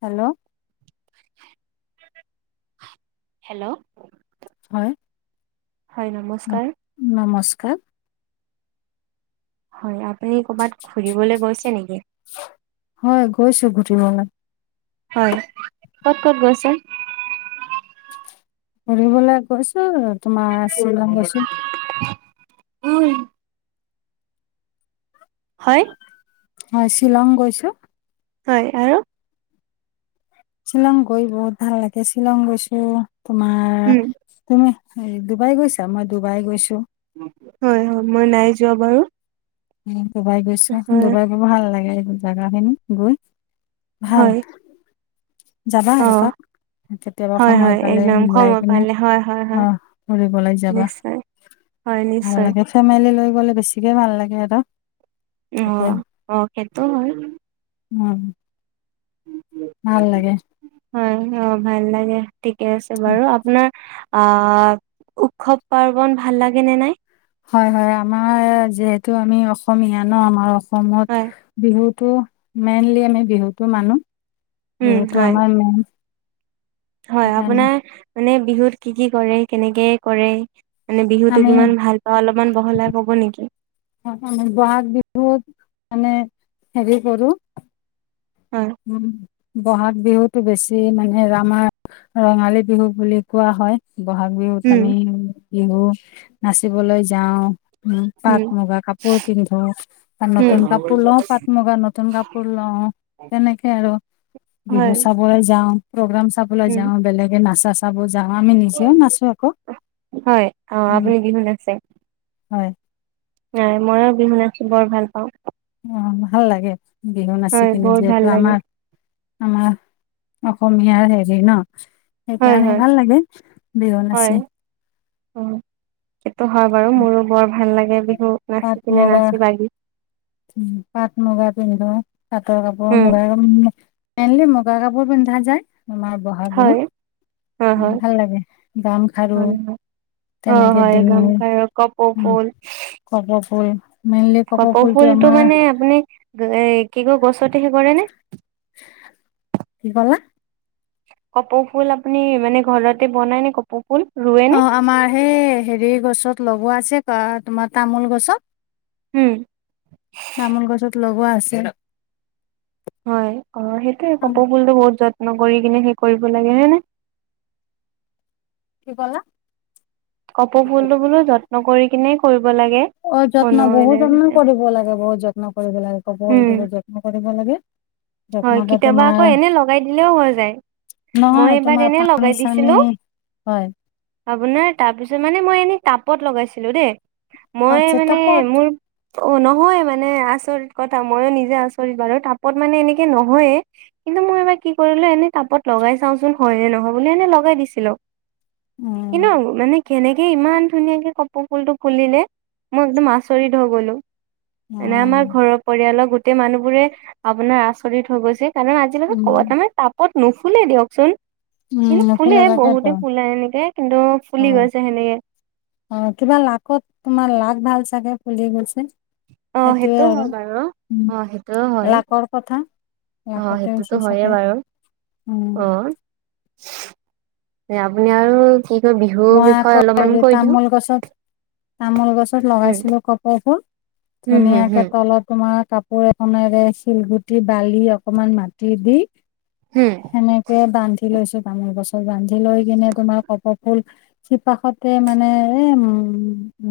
Hello. Hello. হয়। হয়, নমস্কাৰ। কাক? হয় আপুনি ক'বাত ঘুৰিবলে গৈছে নেকি? হয় গৈছো ঘূৰিবলে। হয়, ক'ত ক'ত গৈছে? ফুৰিবলৈ গৈছো, তোমাৰ শ্বিলং গৈছো। হয়? হয়, শ্বিলং গৈছো। হয় আৰু শ্বিলং গৈ বহুত ভাল লাগে। শ্বিলং গৈছো তোমাৰ উম। তুমি হেৰি ডুবাই গৈছা? মই ডুবাই গৈছো। হয়, অ মই নাই যোৱা বাৰু। ডুবাই গৈছো হয়, ডুবাই গৈ ভাল লাগে এইবোৰ জাগা খিনি গৈ। ভাল। হয়। যাবা অ', এপাক। কেতিয়াবা হয়, সময় হয় পালে একদম মিলাই সময় কিনে পালে হয়, হয়, হয় আহ ফুৰিবলৈ যাবা। নিশ্চয়। হয়, ভাল নিশ্চয় লাগে ফেমিলি লৈ গ'লে বেছিকে ভাল লাগে আৰু। তাতে অ সিটো হয়। উম ভাল লাগে। হয় অ ভাল লাগে ঠিকে আছে বাৰু আপোনাৰ আহ উৎসৱ-পাৰ্বন ভাল লাগে নে নাই? হয় হয় আমাৰ যিহেতু আমি অসমীয়া ন আমাৰ অসমত হয়, বিহুত টো মেইনলি আমি বিহুতটো মানো উম, বিহুতটো হয়। আমাৰ মেইন। হয় সেইকাৰণে আপোনাৰ মানে বিহুত কি কি কৰে, কেনেকে কৰে? মানে বিহুতো আমি কিমান ভাল পাওঁ অলপমান বহলাই কব নেকি মান বঘ বিহুত মানে হেৰি কৰো হয় উম বহাগ বিহুতটো বেছি মানে ৰামাৰ ৰঙালী বিহু বুলি কোৱা হয় বহাগ বিহুত আমি উম বিহু নাচিবলৈ যাওঁ উম পাট মুগা কাপোৰ পিন্ধো নতুন উম কাপোৰ লও পাট মুগা নতুন কাপোৰ লও তেনেকে আৰু বিহু হয় চাবলৈ যাওঁ প্ৰগ্ৰাম চাবলৈ উম যাওঁ বেলেগে নাচা চাব য যাওঁ আমি নিজেও নাচো আকৌ হয় অ আপুনি বিহু নাচে হয় নাই ময়ো বিহু নাছো বৰ ভাল পাওঁ অ ভাল লাগে বিহু নাচি হয় কিনে বহুত ভাল যিহেতু লাগে আমাৰ আমাৰ অসমীয়াৰ হেৰি ন হয় সেইকাৰণে হয় ভাল লাগে বিহু হয় নাচি অ সেইটো হয় বাৰু মোৰো বৰ ভাল লাগে বিহু নাচি কিিনে নাচি বাগি উ পাট মুগা পিন্ধো পাটৰ কাপোৰ উম মুগা মেইনলি মুগা কাপোৰ পিন্ধা যায় আোমাৰ বহাগ হয় বিহুত হয় অ', হয় ভাল লাগে গাম খাৰু। হয় হয় অ তেনেকে হয় ডিঙি গামখাৰু কপৌ ফুল কপ ফুল মেইনলি কপ কপৌ ফুল ফুলটো মানে আপুনি এ কি কয় গছত কি কলা কপৌ ফুল আপুনি মানে ঘৰতে বনাই নে কপৌ ফুল ৰুৱে নে? অ আমাৰ সেই হেৰি গছত লগোৱা আছে তোমাৰ তামোল গছত উম, চামোল গছত লগোৱা আছে হয় অ' সেইটোয়ে কপৌ ফুলটো বহুত যত্ন কৰি কিনে কি কৰিব লাগে ন নে কি বলা কপৌ ফুলটো বোলো যত্ন কৰি কিনে কৰি অ যত্ন বহুত যত্ন কৰিব লাগে বহুত যত্ন কৰিব লাগে উম, কবত বহুত যত্ন কৰিব লাগে হয় যত্নকে কেতিয়াবা আকৌ তোমাৰ এনে লগাই দিলেও হৈ যায় মই নহয় এবাৰ তোমাৰ এনে পানী লগাই চানী দিছিলো হয় আপোনাৰ তাৰপিছত মানে মই এনেই টাপত লগাইছিলো দেই মই আচ্ছা মানে তাপত মোৰ অ নহয় মানে আচৰিত কথা ময়ো নিজে আচৰিত বাৰু তাপত মানে এনে [unintelligible] নহয়ে কিন্তু মই এবাৰ কি কৰিলো এনেই কাপত লগাই চাওচোন হয় নে নহয় বুলি এনে লগাই দিছিলো। এ উম ন মানে কেনেকে ইমান ধুনীয়াকে ক পৌ ফুল টো ফুলিলে মই একদম আচৰিত হৈ গলো অ মনেে আমাৰ ঘৰৰ পৰিয়ালৰ গোটেই মানুহবোৰে আপোনাৰ আচৰিত হৈ গৈছে কাৰণ আজিলৈকত ক'ব উম তাৰ মানে তাপত নুফুলে দিয়কচোন উম কিন্তু ফুলে নুফুলে তাকেতো বহুতে ফুলাই এনেকে কিন্তু ফুলি হয় গৈছে সেনেকে অ কিবা লাকত তোমাৰ লাক ভাল চাগে ফুলি গৈছে অ সেইটোয়ে সেইটো আৰু হয় বাৰু উম অ সেইটোও হয় লাকৰ কথা অ লাকতে হৈছে সেইটোতো হয়য়ে চাগে বাৰু উম অ আপুনি আৰু কি বিহুৰ মই আকৌ বিষয়ে হেৰি অলপমান কৈ দিওঁ তামোল গছত তামোল গছত উম লগাইছিলো কপবোৰ উম হুম ধুনীয়াকে হুম তলত তোমাক কাপোৰ এখনেৰে শিলগুটি বালি অকমান মাটি দি হুম সেনেকে বান্ধি লৈছো পামৰ বছৰ বান্ধি লৈ কিনে তোমাৰ কপ হল চিপাশতে মানে এ উম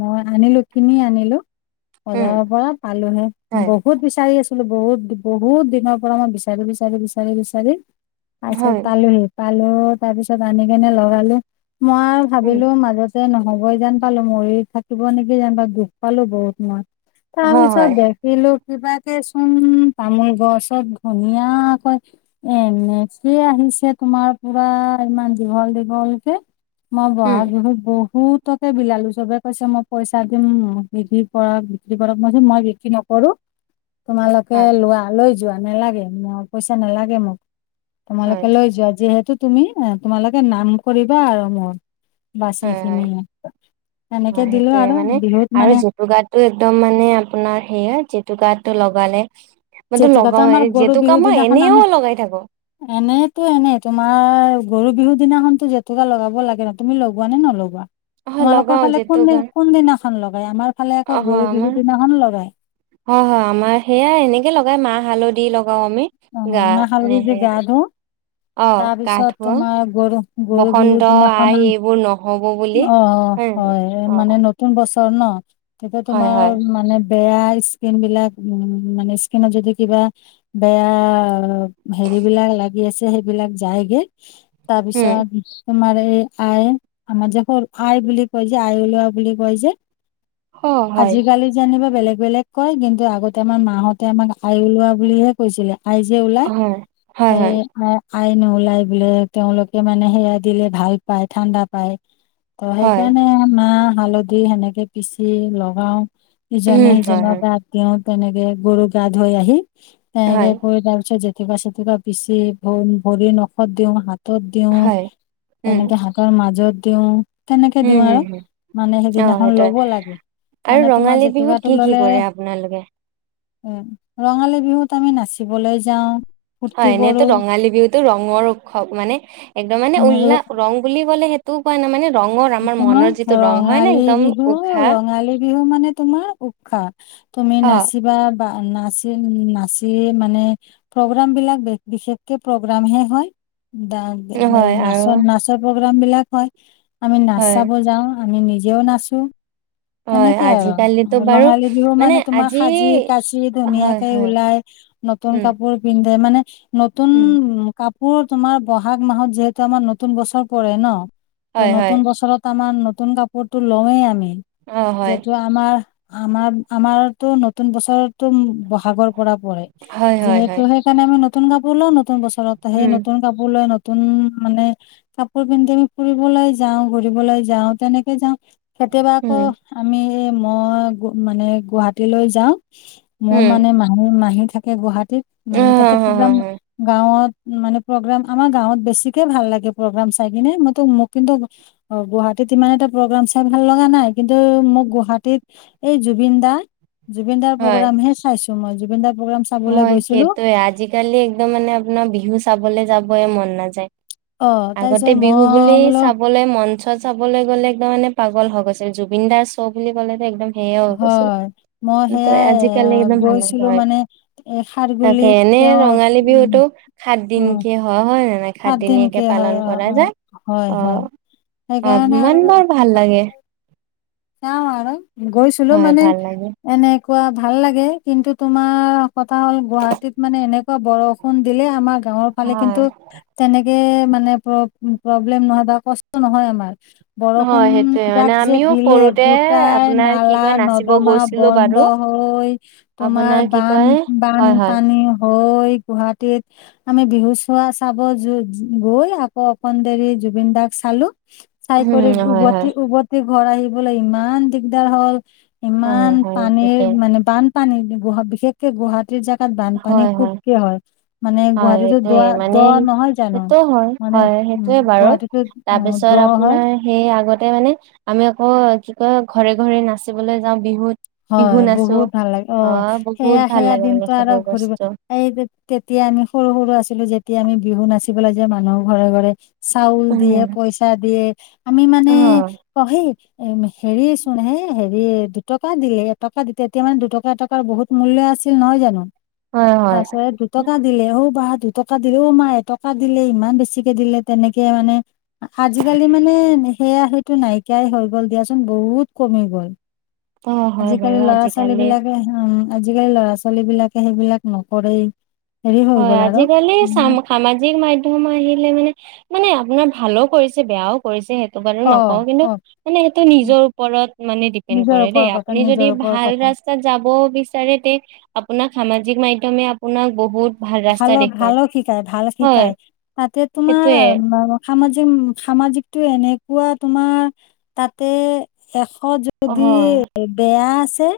মই আনিলো কিনি আনিলো উম বজাৰৰ পৰা পালোনে হয় বহুত বিচাৰি আছ বত বহত দিন পৰা মই বিচাৰি বিচাৰি বিচাৰি বিচাৰি আছে হয় তালিম পালো তাৰ পিছত আনি কেনে লগালো মই উম ভাবিলো মাজত নহ'বই যেন পালো মৰি থাকিব নেকি জানো পাই দুখ পালো বহুত মই। হয় তাৰপিছত হয় দেখিলো কিবাকে চোন তামোল গছ চব ধুনিয়াকৈ এনেকিয় আহি পিছে তোমাৰ পৰা ইমান দীঘল দীঘল কে মই উম বহাগ বিহুত বহুত বহুতোকে বিলালো চবে কৈছে মই পইচা দিম বিধি কৰক বিক্ৰী কৰক মই মই বিক্ৰী নকৰো কৰো তোমালোকে হয় লোৱা লৈ যোৱা নালাগে পইচা নালাগে মোক হয় তোমালোকে লৈ যোৱা যিহেতু তুমি তোমালোকে নাম কৰিবা আৰু মোৰ বছ হয় একখিনি হয় সেইটোয়ে মানে আৰু জেতুকা টোয়ে একদম মানে আপোনাৰ সেয়া জে জটুকটো লগালে মইতো জেতুকাটো লগাও আমাৰ হেৰি গৰু জেতুকা বিহুৰ মই দিনাখন আমি এনেও লগাই থাকো। এনেইতো এনেই তোমাৰ গৰু বিহু দিনাখনো জেতুকা লগাব লাগে ন তুমি লগোৱা নে নলোৱা। অহ লগাও তোমালোকৰ ফালে জেতুকা কোনদি কোন দিনাখন লগাই আমাৰ ফালে আকৌ অ গৰু বিহুৰ আমাৰ দিনাখন লগাই অ হয় আমাৰ সেয়া এনেকে লগাই মাহ হালধি লগ গ আমি অ গা মই হালধি দি মানেহে গা ধো অ তাৰ গা পিছত ধুৱ তোমাৰ গৰু গৰু বিহুৰ বসন্ত দিনাখন আই এইবোৰ নহব বুলি। অ হয় অ মানে নতুন বছৰ ন তেতিয়া হয় তোমাৰ হয় মানে বেয়া স্কিন বিলাক উ মানে স্কিনত যদি কিবা বেয়া হেৰি বিলাক লাগি আছে সেইবিলাক যায়গে উম তাৰপিছত তোমাৰ এই আই আমাৰ যে সৰু আই বুলি কয় যে আই ওলোৱা বুলি কয় যে অ হয় আজিকালি যোনিবা বেলেগ এই বেলেগ কয় কিন্তু আগতে আমাৰ মাহঁতে আমাক আই ওলোৱা বুলিহে কৈছিলে, আহাই যে ওলাই হয় হয় এ হয় আই নওলাই বোলে তেওঁলোকে মানে সেয়া দিলে ভাল পায় ঠাণ্ডা পায়, ত হয় সেইকাৰণে মাহ হালধি সেনেকে পিচি লগাও, ইজনে উম হয় সিজনৰ হয় গাত দিওঁ তেনেকে গৰু গা ধুই আহি এনেকে হয় কৰি তাৰ পিছত জেতুকা চেতুকা পিচি ভ ভৰি নখত দিওঁ হাত হাতত দিওঁ হয় উম তেনেকে শাকৰ মাজত দিও। তেনেকে উম দিওঁ হম আৰু হম মানে অ সেইদিনাখন সেইটোয়ে ল'ব লাগে। আৰু মানে তোমাৰ ৰঙালী বিহুত কি জেতুকাটো কি ললে কৰে আপোনালোকে উ ৰঙালী বিহুত আমি নাচিবলৈ যাও। হয় এনেইতো ৰঙালী বিহুতো ৰঙৰ উৎসৱ মানে একদম মানে কৰো উলাহ ৰং বুলি ক'লে সেই টো পোৱা ন মানে ৰঙৰ আমাৰ তোমাৰ মনৰ যিটো ৰং হয় ন ৰঙালী একদম বিহু উশাহ ৰঙালী বিহু মানে তোমাৰ উৎসৱ। তুমি অ নাচিবা বা নাচ নাচি মানে প্ৰ'গ্ৰাম বিলাক বিশেষকে প্ৰগ্ৰামহে হয়। দা হয় আৰু নাচৰ নাচৰ প্ৰগ্ৰামবিলাক হয়, আমি নাচ হয় চাব যাওঁ। আমি নিজেও নাচো। হয় তেনেকে আজিকালিতো আৰু বাৰু ৰঙালী বিহু মানে তোমাৰ সাজি কাচি হয় ধুনীয়াকে হয় ওলাই নতুন উম, কাপোৰ পিন্ধে মানে নতুন উম, কাপ কাপোৰ তোমাৰ বহাগ মাহত যিহেতু আমাৰ নতুন বছৰ পৰে ন ত' হ নতুন বছৰত আমাৰ নতুন কাপোৰটো লওঁৱেই আমি অ', হয়, যিহেতু আমাৰ আমাৰ আমাৰতো নতুন বছৰ টুন বহাগৰ পৰা পৰে, হয়, হয়, যিহেতু হয়, সেইকাৰণে আমি নতুন কাপোৰ লও নতুন বস্তু চৰত সেই উম, নতুন কাপোৰ লৈ নতুন মানে কাপোৰ পিন্ধি আমি ফুৰিবলৈ যাওঁ ঘূৰিবলৈ যাওঁ তেনেকে যাওঁ কেতিয়াবা আকৌ উম, আমি এ মই মানে গুৱাহাটীলৈ যাও, মোৰ উম, মানে মাহী মাহী থাকে গুৱাহাটী মানে তাতে পূৰা গাঁৱত মানে প্ৰ'গ্ৰাম আমাৰ গাঁৱত বেছিকে ভাল লাগে প্ৰ'গ্ৰাম চাই কিনে মইটো মোক কিন্তু অ গুৱাহাটীত ইমান এটা প্ৰগ্ৰাম চাই ভাল লগা নাই কিন্তু মোক গুৱাহাটীত এই জুবিন দা জুবিনদাৰ হয়, প্ৰ'গ্ৰাম হে চাইছো মই জুবিনদা হয় সেইটোয়ে। আজিকালি একদম মানে আপোনাৰ বিহু চাবলে যাবই মন নাযায়। অ আগতে তাৰপিছত বিহু মই বুলি বোলো চাবলৈ মন শ্ব' চাবলৈ গ'লে একদম মানে পাগল হৈ গৈছিল। জুবিন দাৰ শ্ব' বুলি ক'লেটো একদম সেইয়া হৈছিলে। হয় মই কিন্তু আজিকালি সেয়াই ইমান ভাল নলগা গৈছিলো হয় মানে এ তাকে, খাৰগুলিত এনে তেওঁ ৰঙালী উ বিহুতটো সাত অ দিনকে হয়, হ মানে সাত সাতদিনীয়াকে দিনকে হয় পালন অ কৰা অ যায়। হয় হয় অ'। অ', সেইকাৰণে আৰু ইমান বাৰ ভাল লাগে। চাওঁ আৰু। গৈছিলো হয়, মানে ভাল লাগে এনে কোৱা ভাল লাগে। কিন্তু তোমাৰ কথা হ'ল, গুৱাহাটীত মানে এনেকুৱা বৰষুণ দিলে আমাৰ গাঁৱৰ ফালে হয়। কিন্তু তেনেকে মানে প্ৰব-প্ৰব্লেম নহয় বা কষ্ট নহয় আমাৰ। বৰষুণ হয় সেইটোয়ে মানে যাক যে আমিও দিলে। সৰুতে গোটেই আপোনাৰ কি কয় নাচিব নালা-নৰ্দমা গৈছিলো বন্ধ বাৰু। হৈ তোমাৰ আপোনাৰ কি বান কয় হয় হয় বানপানী হৈ গুৱাহাটীত আমি বিহু চোৱা, চাব যো-য গৈ আকৌ অকণ দেৰি জুবিন দাক চালো। চাই কৰি উম হয় হয় উভতি-উভতি ঘৰ আহিবলৈ ইমান দিগদাৰ হ'ল। হয় ইমান হয় পানীৰ, ঠিকে মানে বানপানী গুহ বিশেষকে গুৱাহাটীৰ যাক তাত বানপানী খুবকে হয়। মানে হয় গুৱাহাটীতো এইটোয়ে দোৱা-দ মানে নহয় জানো? সেইটো হয় মানে হয় উম সেইটোয়ে বাৰু। গুৱাহাটীতো অ দ তাৰপিছত হয় আপোনাৰ সেই আগতে মানে আমি আকৌ কি কয়, ঘৰে-ঘৰে নাচিবলৈ যাওঁ বিহুত। বিহু হয়, নাচো বহুত ভাল লাগে। অ', বহুত ভাল সেয়া-সেয়া লাগে মানে দিনটো আ সেইবোৰ [unintelligible] ঘূৰিব। বস্তু এই তেতিয়া আমি সৰু-সৰু আছিলো যেত তেতিয়া আমি বিহু নাচিবলৈ যে মানুহৰ ঘৰে-ঘৰে, চাউল দিয়ে, উম পইচা দিয়ে আমি মানে অ পহি, হেৰি চোন, হে হেৰি দুটক টকা দিলে। এটকা-দুটকা, তেতিয়া মানে দুটকা-এটকাৰ বহুত মূল্য আছিল নহয় জানো? হয় হয় তাছত দুটকা দিলেও বা দুটকা দিলেই মাই, এটকা দিলেই ইমান বেছিকে দিলে। তেনেকে মানে আজিকালি মানে সেয়া, সেইটো নাইকিয়াই হৈ গ'ল দিয়াচোন বহুত কমি গ'ল। অ হয় বাৰু আজিকালি ল'ৰা-ছোৱালী আজিকালি বিলাকে হোম, আজিকালি লৰা-ছোৱালীবিলাকে সেইবিলাক নকৰেই। হেৰি হৈ হয়, গ'ল আৰু আজিকালি উম, চাম সামাজিক মাধ্যম আহিলে মানে মানে আপ আপোনাৰ ভালো কৰিছে, বেয়াও কৰিছে সেট টো কানে অ নকও, কিন্তু অ মানে সেইটো নিজৰ ওপৰত মানে ডিপেণ্ড নিজৰ কৰে দেই। ওপৰৰ কথা আপুনি যদি নিজৰ ওপৰৰ ভাল কথা ৰাত স্তাত যাবও বিচাৰে তে, আপোনাক সামাজিক মাধ্যমে আপোনাক বহুত ভাল ৰাস্তা ভালপ দেখুৱাই ভালক শিকায়, ভাল হয় শিকায়। তাতে তোমাৰ সেইটোয়ে বা সামাজিক সামাজিক টো এনেকুৱা, তোমাৰ তাতে এ অ যদি হয় বেয়া আছে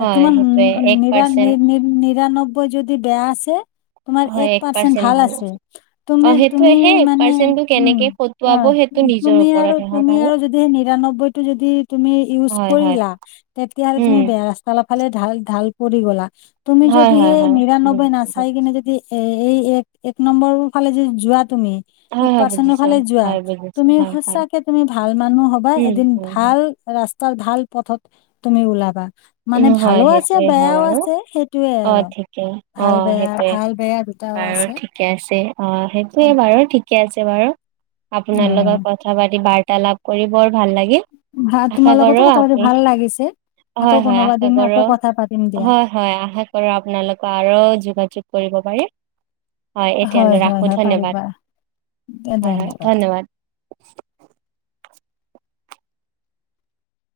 হয় তোমাৰ নি সেইটোয়ে নি নি এক নিৰা নি পাৰ্চেন্ট নি নিৰান্নব্বৈ যদি বেয়া আছে তোমাৰ এক পাৰ্চেণ্ট ভাল আছে তুমি অ তুমি সেইটোয়ে সেই এক মানে পাৰ্চেন্টটো উম কেনেকে অ খটুৱাব সেইটো নিজৰ তুমি আৰু ওপৰতহে হয় তুমি বাৰু আৰু যদি নিৰান্নব্বৈটো যদি তুমি ইউজ হয় হয় কৰিলা, তেতিয়া উম তুমি বেয়া ৰাস্তা ফালে ঢাল ঢাল পৰি গলা। তুমি হয় যদিহে হয় হয় নিৰান্নবৈ বুজিছো নাচ বুজিছো। যদি এ এই এক এক নম্বৰ ফালে যদি যোৱাত তুমি হয় এক হয় পাৰ্চেন্তৰ বুজিছো ফালে যোৱা হয় বুজিছো তুমি হয় হয় সঁচাকৈ তুমি ভাল মানুহ হবা, উম এদিন উম ভা হয় ভাল ৰাস্তাৰ, ভাল পথত তুমি ওলাবা। উম মানে হয়, ভালো আছে সেইটোৱে হয় বেয়াও বাৰু। আছে সেইটোয়ে অ আৰু ঠিকেই। অ। ভাল বেয়া সেইটোৱে। ভাল বেয়া দুটাও বাৰু আছে ঠিকে আছে, অ সেইটোয়ে বাৰু, তেনেকুৱা ঠিকে আছে। বাৰু। অ আপোনাৰ লগত কথা পাতি, বাৰ্তালাপ কৰি বৰ ভাল লাগি ভা তোমাৰ লগতো কথা পাতি ভাল লাগিছে। হয় হয় আকৌ কোনোবা আশা দিন কৰো। আকৌ কথা পাতিম দিয়া হয় হয়। আশা কৰো আপোনালোকক আৰু যোগাযোগ কৰিব পাৰি হয় এতিয়ালৈ হয় ৰাখো হয় ধন্যবাদ। পাৰিবা হয় হয় ধন্যবাদ।